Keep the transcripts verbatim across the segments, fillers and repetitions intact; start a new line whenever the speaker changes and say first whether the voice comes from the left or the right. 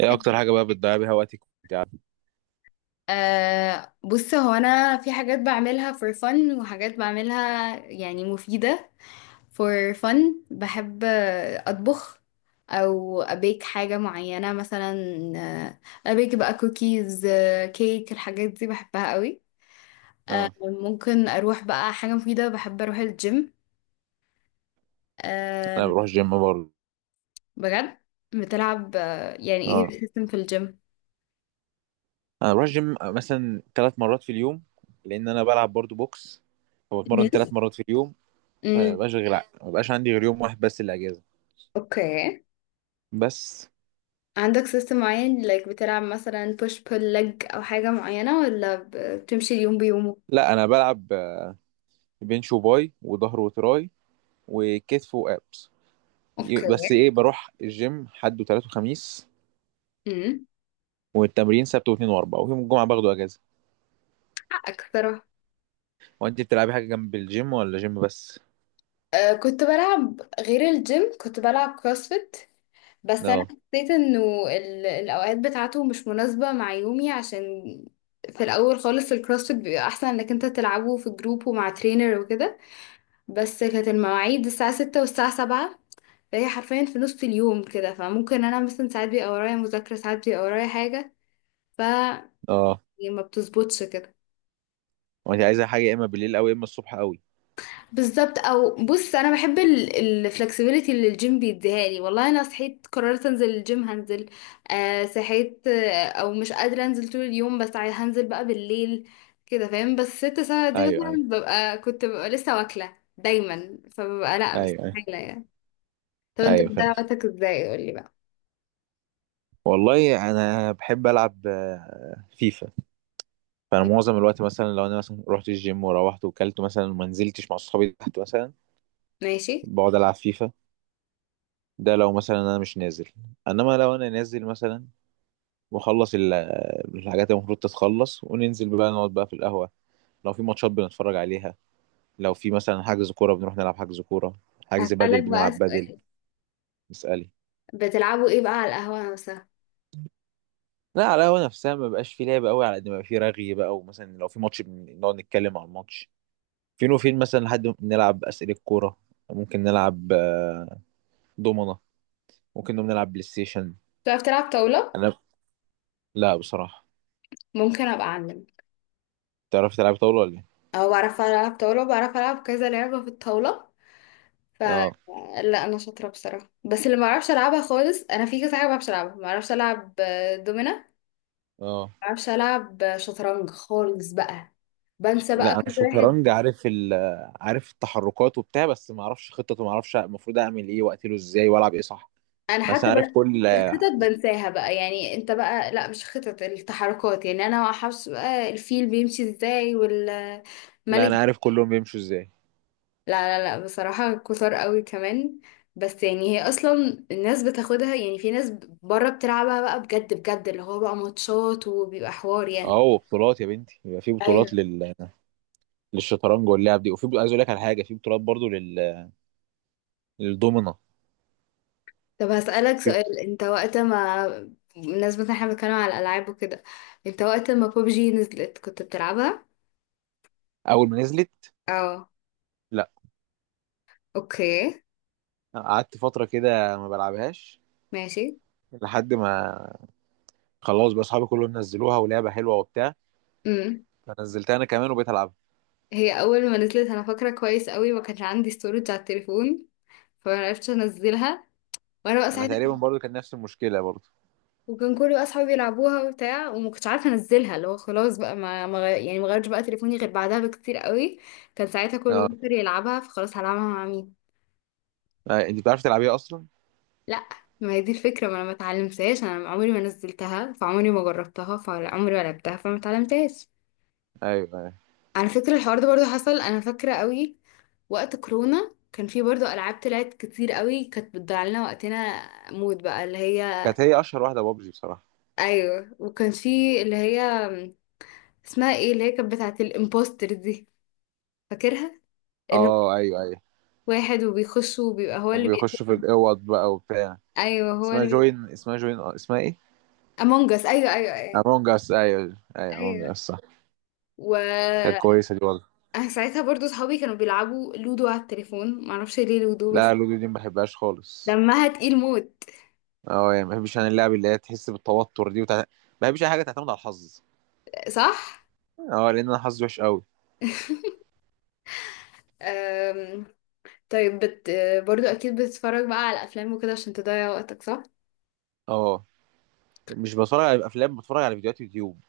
right: ايه اكتر حاجه بقى بتضيع بيها وقتك وإنت قاعدة؟
left: أه بص، هو انا في حاجات بعملها for fun وحاجات بعملها يعني مفيدة for fun. بحب آه، اطبخ، او ابيك حاجة معينة مثلا، آه، ابيك بقى كوكيز، كيك. الحاجات دي بحبها قوي. أه
right: اه،
left: ممكن اروح بقى حاجة مفيدة، بحب اروح الجيم.
right: انا
left: أه،
right: بروح جيم برضه.
left: بجد؟ بتلعب؟ آه، يعني ايه
right: اه،
left: السيستم في الجيم؟
right: انا بروح جيم مثلا ثلاث مرات في اليوم، لان انا بلعب برضه بوكس،
left: مم.
right: فبتمرن ثلاث مرات في اليوم. فانا
left: امم،
right: مبقاش غير ما بقاش عندي غير يوم واحد بس الاجازه.
left: اوكي.
right: بس.
left: عندك سيستم معين، like بتلعب مثلا push pull leg او حاجة معينة، ولا ب- بتمشي اليوم بيومه؟
right: لا انا بلعب آه، بنش وباي وظهر وتراي وكتف وابس. ي-
left: اوكي.
right: بس ايه، بروح الجيم حد وثلاث وخميس،
left: امم
right: والتمرين سبت واثنين واربعة، ويوم الجمعه باخده اجازه.
left: حقك صراحة.
right: وانت بتلعبي حاجه جنب الجيم ولا جيم بس؟
left: أه كنت بلعب غير الجيم، كنت بلعب كروسفيت. بس انا
right: اه.
left: حسيت انه ال- الاوقات بتاعته مش مناسبة مع يومي، عشان في الاول خالص الكروسفيت بيبقى احسن انك انت تلعبه في جروب ومع ترينر وكده. بس كانت المواعيد الساعة ستة والساعة سبعة، فهي حرفيا في نص اليوم كده، فممكن انا مثلا ساعات بيبقى ورايا مذاكرة، ساعات بيبقى ورايا حاجة،
right: اه.
left: يعني ما بتظبطش كده.
right: وانت عايزه حاجه يا اما بالليل او يا اما الصبح قوي.
left: بالظبط. او بص، انا بحب الفلكسبيليتي اللي الجيم بيديها لي. والله انا صحيت قررت انزل الجيم هنزل. آه صحيت، آه او مش قادره انزل طول اليوم، بس عاي- هنزل بقى بالليل. كده؟ فاهم؟ بس ست ساعة دي
right: ايوه،
left: مثلا
right: ايوه.
left: ببقى، كنت ببقى لسه واكله دايما، فببقى لا،
right: ايوه، ايوه.
left: مستحيله يعني. طب انت
right: ايوه
left: بتضيع
right: فاهم.
left: وقتك ازاي؟ قولي بقى.
right: والله انا بحب العب آه، فيفا. فانا معظم الوقت مثلا لو انا مثلا رحت الجيم وروحت وكلت مثلا وما نزلتش مع اصحابي تحت مثلا،
left: ماشي.
right: بقعد العب فيفا. ده لو مثلا انا مش نازل. انما لو انا نازل مثلا واخلص ال- الحاجات اللي المفروض تتخلص، وننزل بقى نقعد بقى في القهوه. لو في ماتشات بنتفرج عليها. لو في مثلا حجز كوره بنروح نلعب حجز كوره. حجز بدل
left: هسألك بقى
right: بنلعب بدل.
left: سؤال.
right: اسألي.
left: بتلعبوا ايه بقى على القهوه مثلا؟
right: لا على القهوة نفسها ما بقاش في لعب قوي، على قد ما بقى في رغي بقى، ومثلا لو في ماتش بن- نقعد نتكلم على الماتش فين وفين، مثلا لحد ما نلعب أسئلة كورة. ممكن نلعب آه، دومنة. ممكن نقوم نلعب بلاي ستيشن.
left: بتعرف تلعب طاوله؟
right: أنا، لا بصراحة.
left: ممكن ابقى اعلم.
right: تعرف تلعب طاولة ولا إيه؟
left: اه، بعرف العب طاوله، بعرف العب كذا لعبه في الطاوله. ف
right: اه.
left: لا، انا شاطره بصراحه، بس اللي ما اعرفش العبها خالص، انا في كذا حاجه ما بعرفش العبها، ما اعرفش العب آه، دومينه، ما
right: اه.
left: اعرفش العب آه، شطرنج خالص بقى. بنسى
right: لا
left: بقى
right: أنا
left: كل واحد.
right: الشطرنج عارف ال آه، عارف التحركات وبتاع، بس ما أعرفش خطته، ما أعرفش المفروض أعمل إيه وأقتله إزاي وألعب إيه، صح؟
left: انا
right: بس أنا
left: حتى
right: عارف
left: بقى
right: كل.
left: الخطط بنساها بقى، يعني انت بقى لا، مش خطط، التحركات، يعني انا ما اعرفش بقى الفيل بيمشي ازاي
right: لا
left: والملك.
right: أنا عارف كلهم بيمشوا إزاي.
left: لا لا لا، بصراحة كتر قوي كمان. بس يعني هي اصلا الناس بتاخدها، يعني في ناس بره بتلعبها بقى بجد بجد، اللي هو بقى ماتشات وبيبقى حوار يعني.
right: أهو بطولات يا بنتي، يبقى في بطولات
left: ايوه.
right: لل للشطرنج واللعب دي، وفي عايز اقول لك على حاجه، في بطولات برضو لل... للدومنه.
left: طب هسألك
right: في-
left: سؤال، انت وقت ما، بالنسبة ان احنا بنتكلم على الالعاب وكده، انت وقت ما بوبجي نزلت كنت بتلعبها؟
right: اول ما نزلت،
left: اه.
right: لا.
left: اوكي.
right: قعدت فتره كده ما بلعبهاش،
left: ماشي.
right: لحد ما خلاص بقى اصحابي كلهم نزلوها ولعبه حلوه وبتاع،
left: امم.
right: فنزلتها انا كمان وبقيت العبها.
left: هي اول ما نزلت انا فاكرة كويس قوي، ما كانش عندي ستورج على التليفون، فما عرفتش انزلها، وانا بقى
right: انا
left: ساعتها
right: تقريبا برضو كان نفس المشكله برضو.
left: وكان كل بقى اصحابي بيلعبوها وبتاع، وما كنتش عارفه انزلها، اللي هو خلاص بقى، ما ما غير- يعني ما غيرتش بقى تليفوني غير بعدها بكتير قوي. كان ساعتها كله
right: اه،
left: بطل يلعبها، فخلاص هلعبها مع مين.
right: آه، انت بتعرف تلعبيها اصلا؟
left: لا، ما هي دي الفكره، ما انا ما اتعلمتهاش، انا عمري ما نزلتها، فعمري ما جربتها، فعمري ما لعبتها، فما اتعلمتهاش.
right: ايوه، ايوه.
left: على فكره، الحوار ده برضو حصل، انا فاكره قوي. وقت كورونا كان في برضو العاب طلعت كتير قوي كانت بتضيع لنا وقتنا موت بقى، اللي هي...
right: كانت هي اشهر واحده بابجي بصراحه.
left: ايوه، وكان في اللي هي اسمها ايه، اللي هي كانت بتاعت الامبوستر دي، فاكرها؟ اللي هو
right: اه، ايوه، ايوه.
left: واحد وبيخش وبيبقى هو اللي
right: وبيخشوا في
left: بيقتل.
right: الاوض بقى وبتاع.
left: ايوه، هو
right: اسمها
left: اللي بي...
right: جوين، اسمها جوين، اسمها ايه؟
left: امونج اس. ايوه ايوه ايوه.
right: امونج اس، ايوه، ايوه، امونج
left: ايوه.
right: اس، صح.
left: و
right: كانت كويسه دي والله.
left: أنا ساعتها برضو صحابي كانوا بيلعبوا لودو على التليفون، معرفش ليه لودو بس.
right: لا لودو دي ما بحبهاش خالص.
left: دمها تقيل موت.
right: اه، يعني ما بحبش انا اللعب اللي هي تحس بالتوتر دي وتع... ما بحبش اي حاجه تعتمد على الحظ.
left: صح.
right: اه لان انا حظي وحش قوي.
left: أم... طيب بت... برضو اكيد بتتفرج بقى على افلام وكده عشان تضيع وقتك، صح؟
right: اه. مش بتفرج على افلام، بتفرج على فيديوهات يوتيوب.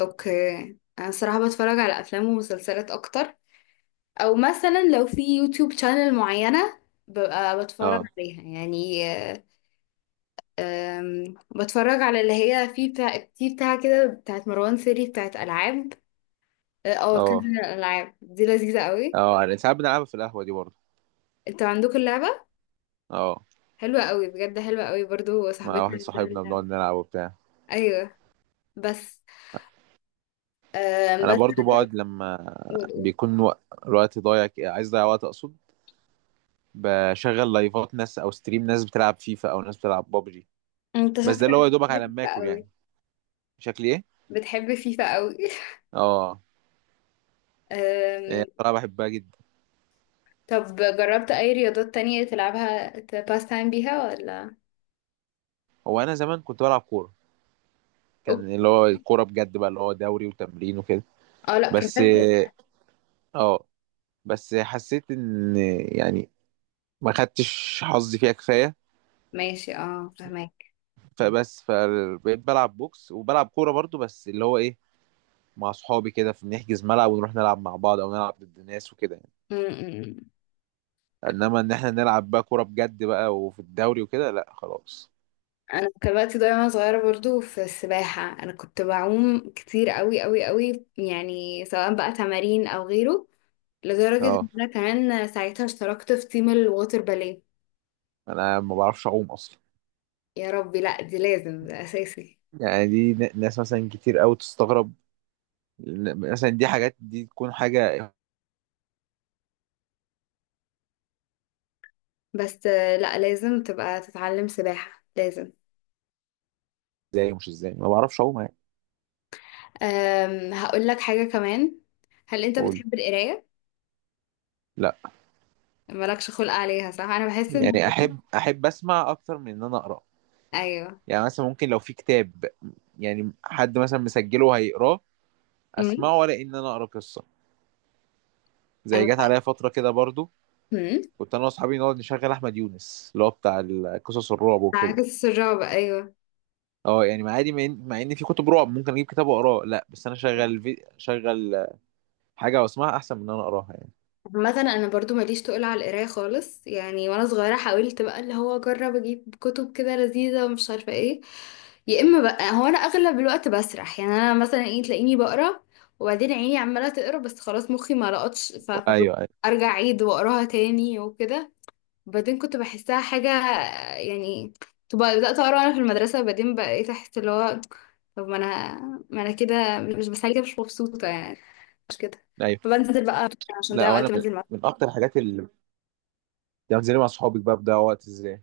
left: اوكي. انا الصراحه بتفرج على افلام ومسلسلات اكتر. او مثلا لو في يوتيوب شانل معينه ببقى بتفرج
right: اه.
left: عليها يعني. أم، بتفرج على اللي هي في بتاع، في بتاع كده، بتاعت مروان سيري، بتاعت ألعاب. اه، آه، كذا
right: اه.
left: الألعاب دي لذيذة قوي.
right: اه، انا ساعات بنلعبها في القهوه دي برضه.
left: انتوا عندكم اللعبة؟
right: اه،
left: حلوة قوي بجد، حلوة قوي، برضو
right: مع
left: صاحبتي
right: واحد
left: عندها
right: صاحبنا بنقعد
left: اللعبة.
right: نلعب وبتاع.
left: ايوه. بس أم،
right: انا
left: بس.
right: برضه بقعد لما بيكون وق- الوقت ضايع، ك- عايز اضيع وقت اقصد، بشغل لايفات ناس او ستريم ناس بتلعب فيفا او ناس بتلعب بابجي.
left: انت
right: بس ده اللي هو يا
left: شكلك
right: دوبك
left: بتحب
right: على ما
left: فيفا
right: اكل يعني.
left: قوي؟
right: شكلي ايه؟
left: بتحب فيفا قوي.
right: اه.
left: أم،
right: يعني بصراحه بحبها جدا.
left: طب جربت اي رياضات تانية تلعبها تباس تايم بيها ولا؟
right: هو انا زمان كنت بلعب كوره،
left: أوك.
right: كان اللي هو الكوره بجد بقى اللي هو دوري وتمرين وكده.
left: اه، لا،
right: بس.
left: بروفيشنال.
right: اه. بس حسيت ان يعني ما خدتش حظي فيها كفايه.
left: ماشي، اه، فهمك.
right: فبس فبقيت بلعب بوكس وبلعب كوره برضو، بس اللي هو ايه، مع اصحابي كده، فبنحجز ملعب ونروح نلعب مع بعض او نلعب ضد ناس وكده يعني. انما ان احنا نلعب بقى كوره بجد بقى وفي الدوري وكده، لا خلاص.
left: انا كان وقتي ضايع وانا صغيره برضو في السباحه، انا كنت بعوم كتير قوي قوي قوي، يعني سواء بقى تمارين او غيره، لدرجه
right: اه
left: ان انا كمان ساعتها اشتركت في تيم الووتر باليه.
right: انا ما بعرفش اعوم اصلا.
left: يا ربي، لا، دي لازم، ده اساسي.
right: يعني دي ن- ناس مثلا كتير قوي تستغرب. ن- مثلا دي حاجات دي تكون حاجة
left: بس آه، لا، لازم تبقى تتعلم سباحه لازم.
right: ازاي ومش ازاي ما بعرفش اعوم يعني.
left: أم هقول لك حاجه كمان. هل انت
right: اقول.
left: بتحب القرايه؟
right: لا.
left: مالكش خلق عليها، صح؟ انا بحس ان...
right: يعني احب احب اسمع اكتر من ان انا اقرا،
left: ايوه.
right: يعني مثلا ممكن لو في كتاب، يعني حد مثلا مسجله وهيقراه
left: امم
right: اسمعه، ولا ان انا اقرا قصه. زي
left: انا.
right: جت عليا فتره كده برضو
left: امم
right: كنت انا واصحابي نقعد نشغل احمد يونس اللي هو بتاع ال- قصص الرعب وكده.
left: عكس الرعب، ايوه.
right: اه يعني مع عادي، مع ان مع إن في كتب رعب ممكن اجيب كتاب واقراه، لا بس انا شغل في... شغل حاجه واسمعها احسن من ان انا اقراها يعني.
left: مثلا انا برضو ماليش تقول على القرايه خالص يعني، وانا صغيره حاولت بقى اللي هو اجرب اجيب كتب كده لذيذه ومش عارفه ايه. يا اما بقى هو انا اغلب الوقت بسرح، يعني انا مثلا ايه، تلاقيني بقرا وبعدين عيني عماله تقرا بس خلاص، مخي ما لقطش، ف-
right: ايوه، ايوه،
left: فارجع اعيد واقراها تاني وكده. وبعدين كنت بحسها حاجه يعني، تبقى بدات اقرا انا في المدرسه بعدين بقيت احس اللي هو طب ما انا ما انا كده مش، بس كده مش مبسوطه يعني، مش كده.
right: ايوه.
left: فبنزل بقى عشان
right: لا
left: ده وقت
right: وانا من,
left: منزل.
right: من اكتر الحاجات اللي يعني زي مع صحابك بقى بضيع وقت ازاي.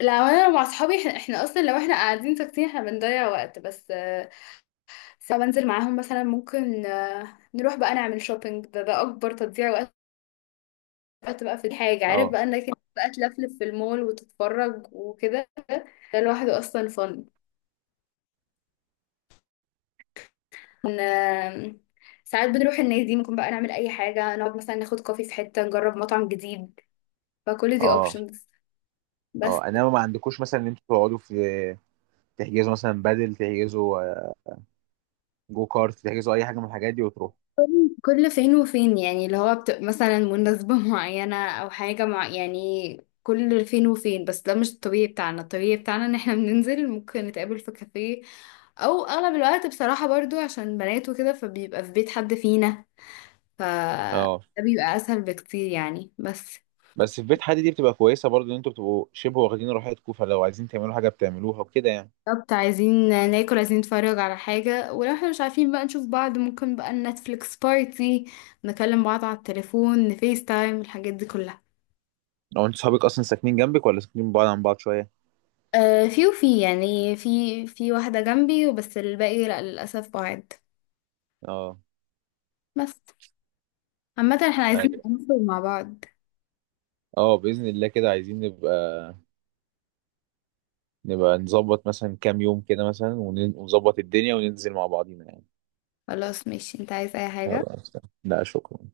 left: لا، هو انا مع اصحابي احنا, احنا اصلا، لو احنا قاعدين ساكتين احنا بنضيع وقت. بس آه، ساعة بنزل معاهم مثلا، ممكن آه، نروح بقى نعمل شوبينج. ده ده اكبر تضييع وقت. وقت بقى في الحاجة، عارف
right: اه.
left: بقى انك إنت بقى تلفلف في المول وتتفرج وكده. ده لوحده اصلا فن. آه، ساعات بنروح النادي، ممكن بقى نعمل اي حاجة، نقعد مثلا ناخد كوفي في حتة، نجرب مطعم جديد، فكل دي
right: اه.
left: اوبشنز. بس.
right: اه انما ما عندكوش مثلا ان انتوا تقعدوا في، تحجزوا مثلا بدل تحجزوا آه، جو كارت، تحجزوا اي حاجه من الحاجات دي وتروحوا.
left: كل فين وفين يعني اللي هو بت... مثلا مناسبة معينة أو حاجة مع... يعني كل فين وفين، بس ده مش الطبيعي بتاعنا. الطبيعي بتاعنا إن احنا بننزل ممكن نتقابل في كافيه. أو أغلب الوقت بصراحة برضو عشان بنات وكده، فبيبقى في بيت حد فينا. ف
right: اه
left: ده بيبقى أسهل بكتير يعني. بس.
right: بس في بيت حد دي بتبقى كويسه برضو، ان انتوا بتبقوا شبه واخدين راحتكم، فلو عايزين تعملوا حاجه بتعملوها وكده يعني.
left: بالظبط. عايزين ناكل، عايزين نتفرج على حاجة، ولو احنا مش عارفين بقى نشوف بعض ممكن بقى نتفليكس بارتي، نكلم بعض على التليفون، نفيس تايم، الحاجات دي كلها.
right: لو انتوا صحابك اصلا ساكنين جنبك ولا ساكنين بعاد عن بعض شويه.
left: آه، في وفي يعني، في في واحدة جنبي، وبس الباقي لأ للأسف بعاد.
right: اه.
left: بس. عامة، احنا عايزين
right: ايوه.
left: نخرج مع بعض.
right: اه باذن الله كده عايزين نبقى نبقى نظبط مثلا كام يوم كده مثلا ون- ونظبط الدنيا وننزل مع بعضينا يعني.
left: خلاص، ماشي. انت عايز أي حاجة؟
right: يلا. لا شكرا.